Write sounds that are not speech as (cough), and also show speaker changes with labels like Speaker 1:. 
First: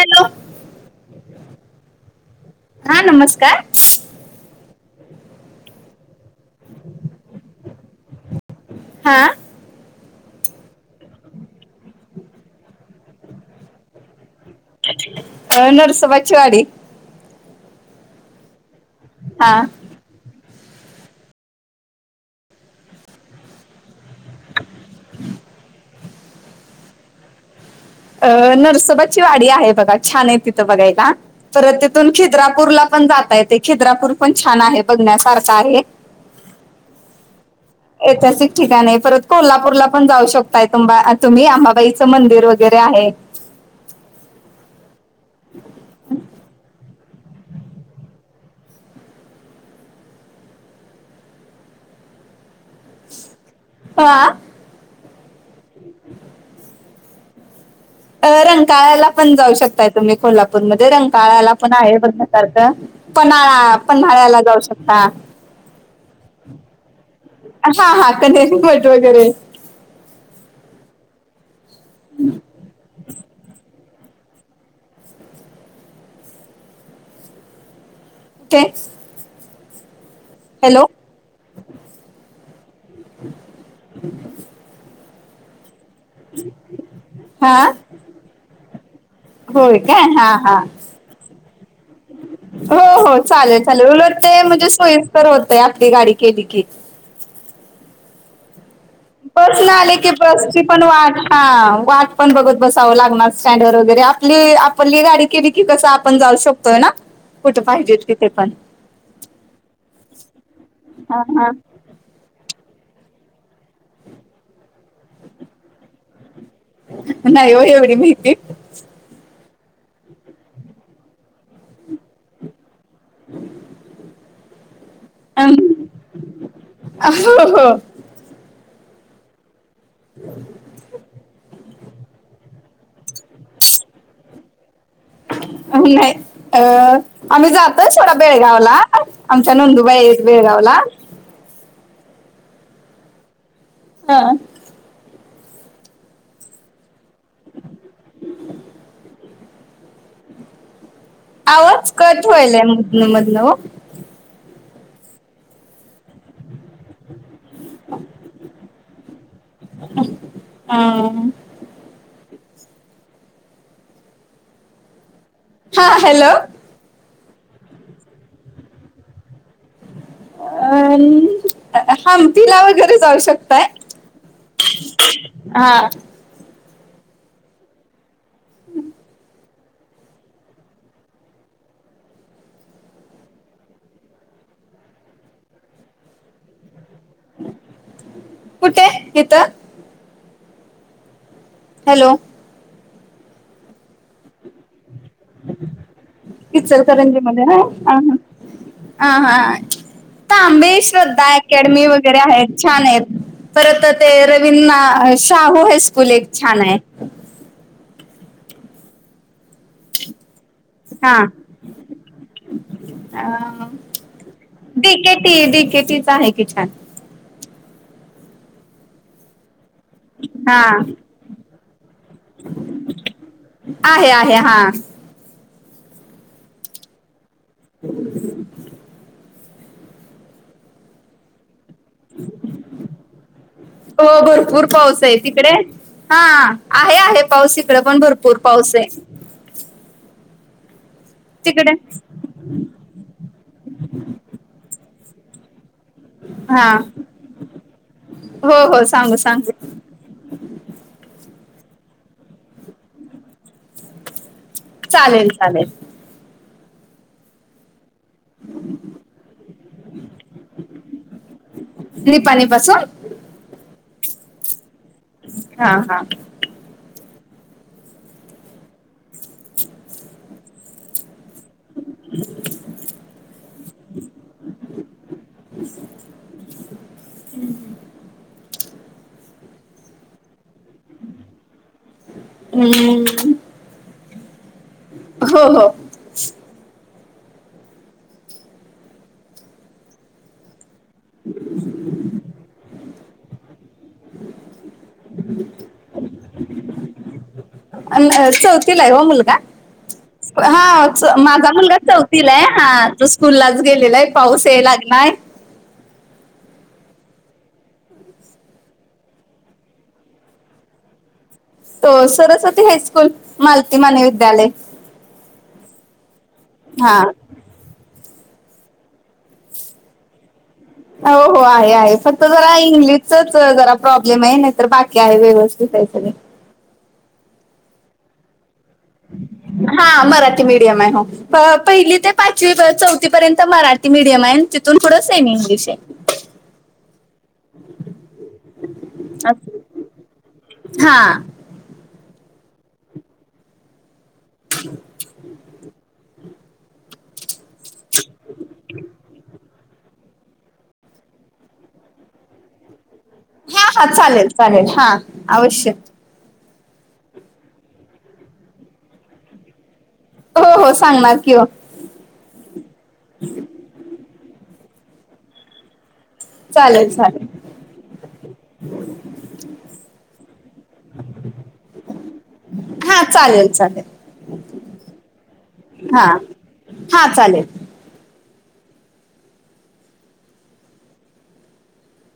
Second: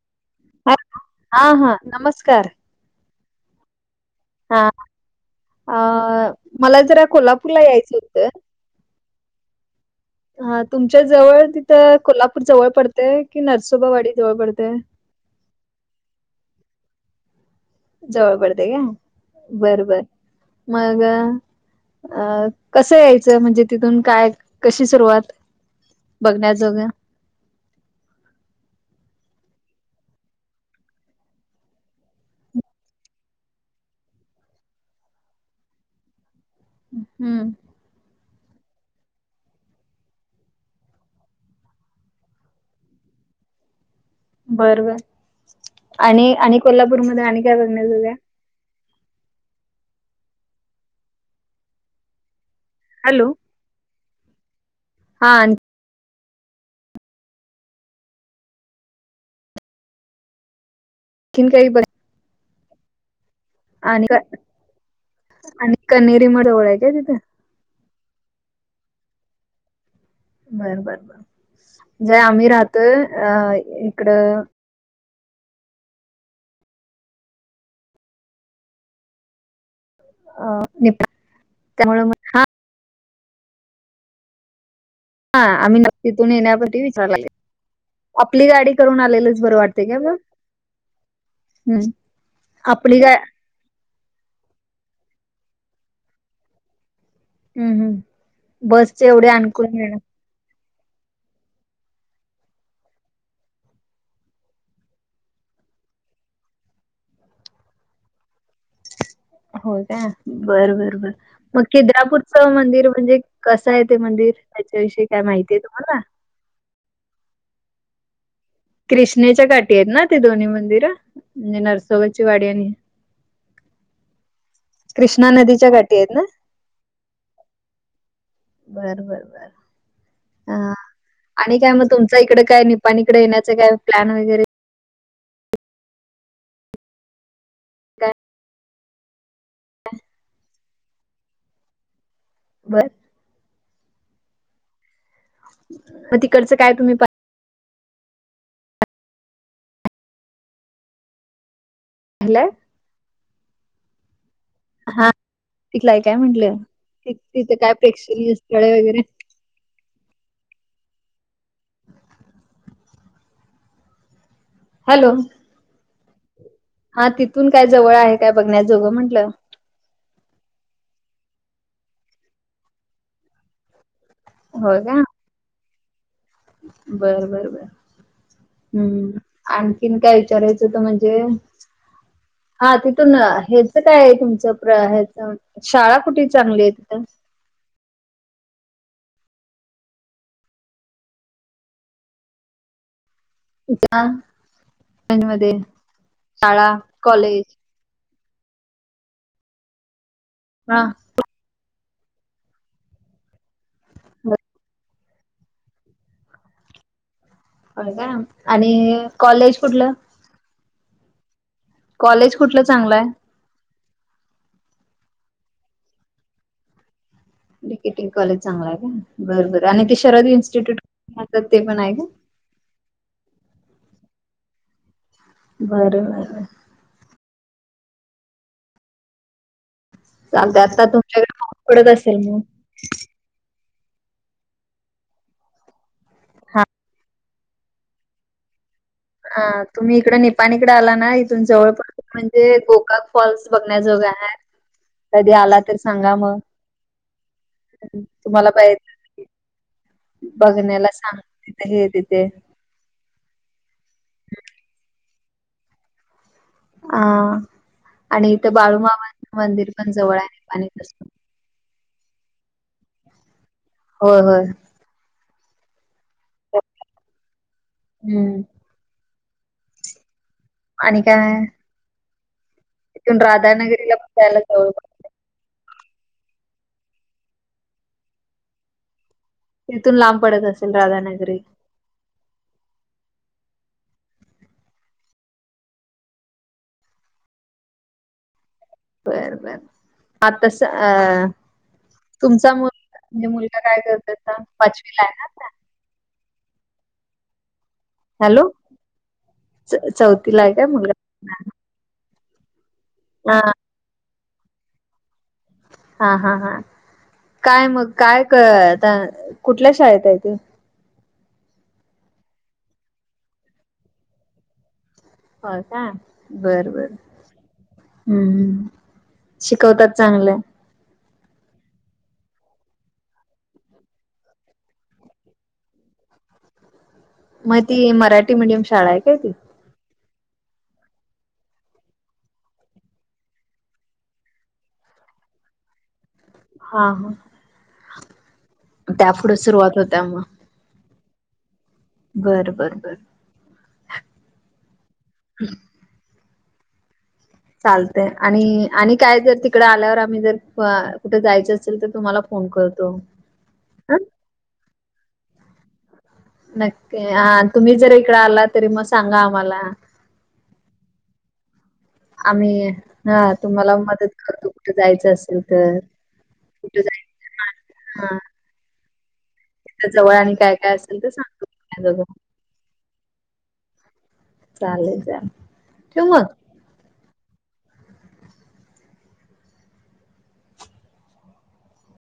Speaker 1: Hello
Speaker 2: हा हा नमस्कार
Speaker 1: ह नमस्कार
Speaker 2: हा अ मला जरा कोल्हापूरला यायचं होतं
Speaker 1: हा
Speaker 2: हा तुमच्या जवळ तिथं कोल्हापूर जवळ पडतेय की नरसोबावाडी जवळ पडतेय
Speaker 1: अ नडस पचवाडी
Speaker 2: जवळ पडते का
Speaker 1: हा
Speaker 2: बर बर मग अ कसं यायचं म्हणजे तिथून काय कशी सुरुवात बघण्याजोघे
Speaker 1: अ नरसबाची वाडी आहे बघा छान आहे तिथं बघायला परत तिथून खिद्रापूरला पण पण जाताय ते खिद्रापूर पण छान आहे बघण्यासारखा आहे
Speaker 2: हम्म
Speaker 1: ऐतहासिक ठिकाणी परत कोल्हापूरला पण जाऊ शकताय तु तुम्ही आंबाईचं मंदर व वगैरे आहेत
Speaker 2: बरबर आणि आणि कोल्हापूर म आण का त हॅलो
Speaker 1: ह
Speaker 2: हा
Speaker 1: ह. रंकाळला पण जाऊ शकताय तुम्ही कोल्हापूरमध्ये.
Speaker 2: आणखीन
Speaker 1: रंकाळ्याला
Speaker 2: काही
Speaker 1: पण
Speaker 2: बघ
Speaker 1: आहे बघण्यासारखं, पन्हाळा
Speaker 2: आणि क
Speaker 1: पन्हाळ्याला जाऊ शकता.
Speaker 2: आणि कन्हेरी मठ जवळ आहे काय तिथं?
Speaker 1: हा हा कनेरी मठ.
Speaker 2: बर बर बर म्हणजे आम्ही राहतोय अ इकडं.
Speaker 1: ते.....
Speaker 2: अ नि त्यामुळे.
Speaker 1: ड
Speaker 2: हा आम्ही नक्की तून येणेण टीव्ही चाल.
Speaker 1: हा
Speaker 2: आपली गाडी करून आलेलंच बरं
Speaker 1: होय
Speaker 2: वाटते का
Speaker 1: काय
Speaker 2: ब.
Speaker 1: हा हा हो हो चालेल चालेल उलटते म्हणजे सोयीस्कर होत. आपली गाडी केली की.
Speaker 2: हम्म, हम्म... बसचे एवढे आणखून
Speaker 1: बसन आले
Speaker 2: मिळणार
Speaker 1: की बसची, पण वाट हा वाट पण बघत बसाव लागणार स्टँड वर वगैरे आपली आपली गाडी केली की, कस आपण जाऊ शकतोय ना कुठे पाहिजे तिथे पण.
Speaker 2: हो का बर बर बर
Speaker 1: हा हा
Speaker 2: मग खिद्रापूर च मंदिर. म्हणजे कस आहे ते मंदिर त्याच्याविषयी काय माहितीय तुम्हाला?
Speaker 1: नाही एवढ माहिती.
Speaker 2: कृष्णेच्या काठीी आहेत ना ते दोन्ही मंदिरं म्हणजे नरसोबाची वाडी,
Speaker 1: हम...
Speaker 2: कृष्णा नदीच्या गठी आहेत ना..
Speaker 1: हो
Speaker 2: बर, बर, बर..
Speaker 1: भ
Speaker 2: तुमच्या इकडं काय निपाणी इकडे येण्याचं काय प्लॅन वगैरे,,
Speaker 1: आ, अ... आम्ही जातोय
Speaker 2: काय
Speaker 1: थोडा बेळगाव ला आमच्या नोंदूबाई आहेत बेळगावला.
Speaker 2: बर.
Speaker 1: हा,
Speaker 2: मग तिकडचं काय तुम्ही?
Speaker 1: आवाज कट
Speaker 2: पाहिलंय
Speaker 1: होईलय मधून मधून,
Speaker 2: हा तिकलाय काय म्हंटलं तिथं काय प्रेक्षणीय स्थळे वगैरे?
Speaker 1: हा....
Speaker 2: हॅलो,
Speaker 1: हा हॅलो..
Speaker 2: हा तिथून काय जवळ आहे काय बघण्याजोगं म्हंटलं..
Speaker 1: अं हमपिला वगैरे जाऊ शकताय.
Speaker 2: हो का...
Speaker 1: हा
Speaker 2: बर, बर, बर हम्म... आणखीन काय विचारायचंत म्हणजे? हा तिथून ह्याच काय आहे तुमचं प्र ह्याच शाळा कुठे चांगली आहे तिथं?
Speaker 1: कुठे येतं? हॅलो.
Speaker 2: इ का..
Speaker 1: इचलकरंजी मध्ये
Speaker 2: कॉलेज
Speaker 1: हा हा त अां्बे
Speaker 2: हा
Speaker 1: श्रद्धा अकॅडमी वगैर.. व आहेत छान आहेत परत ते रवी.. शाहू हायस्कूल एक छान आहे..
Speaker 2: हो का आणि कॉलेज कुठलं?
Speaker 1: हा
Speaker 2: कॉलेज कुठलं चांगलं आहे
Speaker 1: केटी डीकेटीच आहे की छान
Speaker 2: डीकेटींग कॉलेज चांगला आहे का बरबर आणि ते शरद
Speaker 1: हा
Speaker 2: इन्स्टिट्यूटतात ते पण आहे का
Speaker 1: आहे आहे हा
Speaker 2: बरं बर
Speaker 1: (inaudible)
Speaker 2: सग आता तुमच्याकडे पडत असेल मग
Speaker 1: हो भरपूर पाऊस आहे तिकडे हा आहे आहे पाऊस इकडे पण भरपूर पाऊस आहे
Speaker 2: ह तुम्ही इकडे निपाणी इकडे आला इथून
Speaker 1: तिकडे
Speaker 2: जवळपास म्हणजे गोका फॉल्स बघण्याजोा आहेत कधी आला तर सांगा मग
Speaker 1: हा
Speaker 2: तुम्हाला
Speaker 1: हो
Speaker 2: पा
Speaker 1: हो सांगू सांगू
Speaker 2: बघण्याला सांग तिथं हे तिथे
Speaker 1: चालेल चालेल
Speaker 2: आ आणि इथं बाळूमामा मंदिर पण जवळ आहे आणि तस
Speaker 1: निपा निपाच
Speaker 2: होय होय
Speaker 1: हा हा
Speaker 2: हम्म आणि काय
Speaker 1: (inaudible)
Speaker 2: इथून राधानगरीला पण जायला जवळ प
Speaker 1: हम् ह
Speaker 2: तिथून लांब पडत असेल राधानगरी
Speaker 1: हम्म, हो हो
Speaker 2: बर बर आ तस अ तुमचा मु म्हणजे मुलगा काय करत पाचवी ला आहेणार ना हॅलो
Speaker 1: चौथीला आहे हो मुलगा
Speaker 2: च- चौथीला आहे काय
Speaker 1: हा
Speaker 2: मुलगा?
Speaker 1: माझा मुलगा चौथ हा तू स्कूल
Speaker 2: हा
Speaker 1: लाच गेलेला आहे पाऊस या लागलाय
Speaker 2: हा हा हा काय मग काय क आता कुठल्या शाळेत आहे ते
Speaker 1: हो सरस्वती हायस्कूल मालती मानविद्यालय
Speaker 2: हो का बर बर हम्म शिकवतात चांगलं
Speaker 1: हो हो आहे आहे फक्त जरा इंग्लिशचच जरा प्रॉब्लेम आहे नाही तर बाकी आहे वेवस्थित
Speaker 2: ह मग ती मराठी मीडियम शाळा आहे काय ती
Speaker 1: राठी मीडियम आहे हो पहिली ते पाचवी चौथी पर्यंत मराठी मीडियम आहे तिथून थोडं सेम इंग्लिश आहे
Speaker 2: हा हा त्यापुढं
Speaker 1: असं.
Speaker 2: सुरुवात होत्या मग
Speaker 1: हा
Speaker 2: बर बर बर चालते आणि आणि काय जर त इकडे आल्यावर आम्ही जर कुठे जायच असेल तर तुम्हाला फोन करतो
Speaker 1: हा हा चालेल चालेल हा अवश्य
Speaker 2: नक्की हा तुम्ही जरी इकड आला तरी मग सांगा आम्हाला
Speaker 1: हो हो सांगणार की हो
Speaker 2: आम्ही हा तुम्हाला मदत तू कुठे जायचं असेल तर कुठे
Speaker 1: चालेल चालेल
Speaker 2: जायचं त्या जवळ आणि काय काय असेल तर सांगतो
Speaker 1: हा चालेल चालेल
Speaker 2: चालेल चालेल ठेव
Speaker 1: हा
Speaker 2: मग
Speaker 1: हा चालेल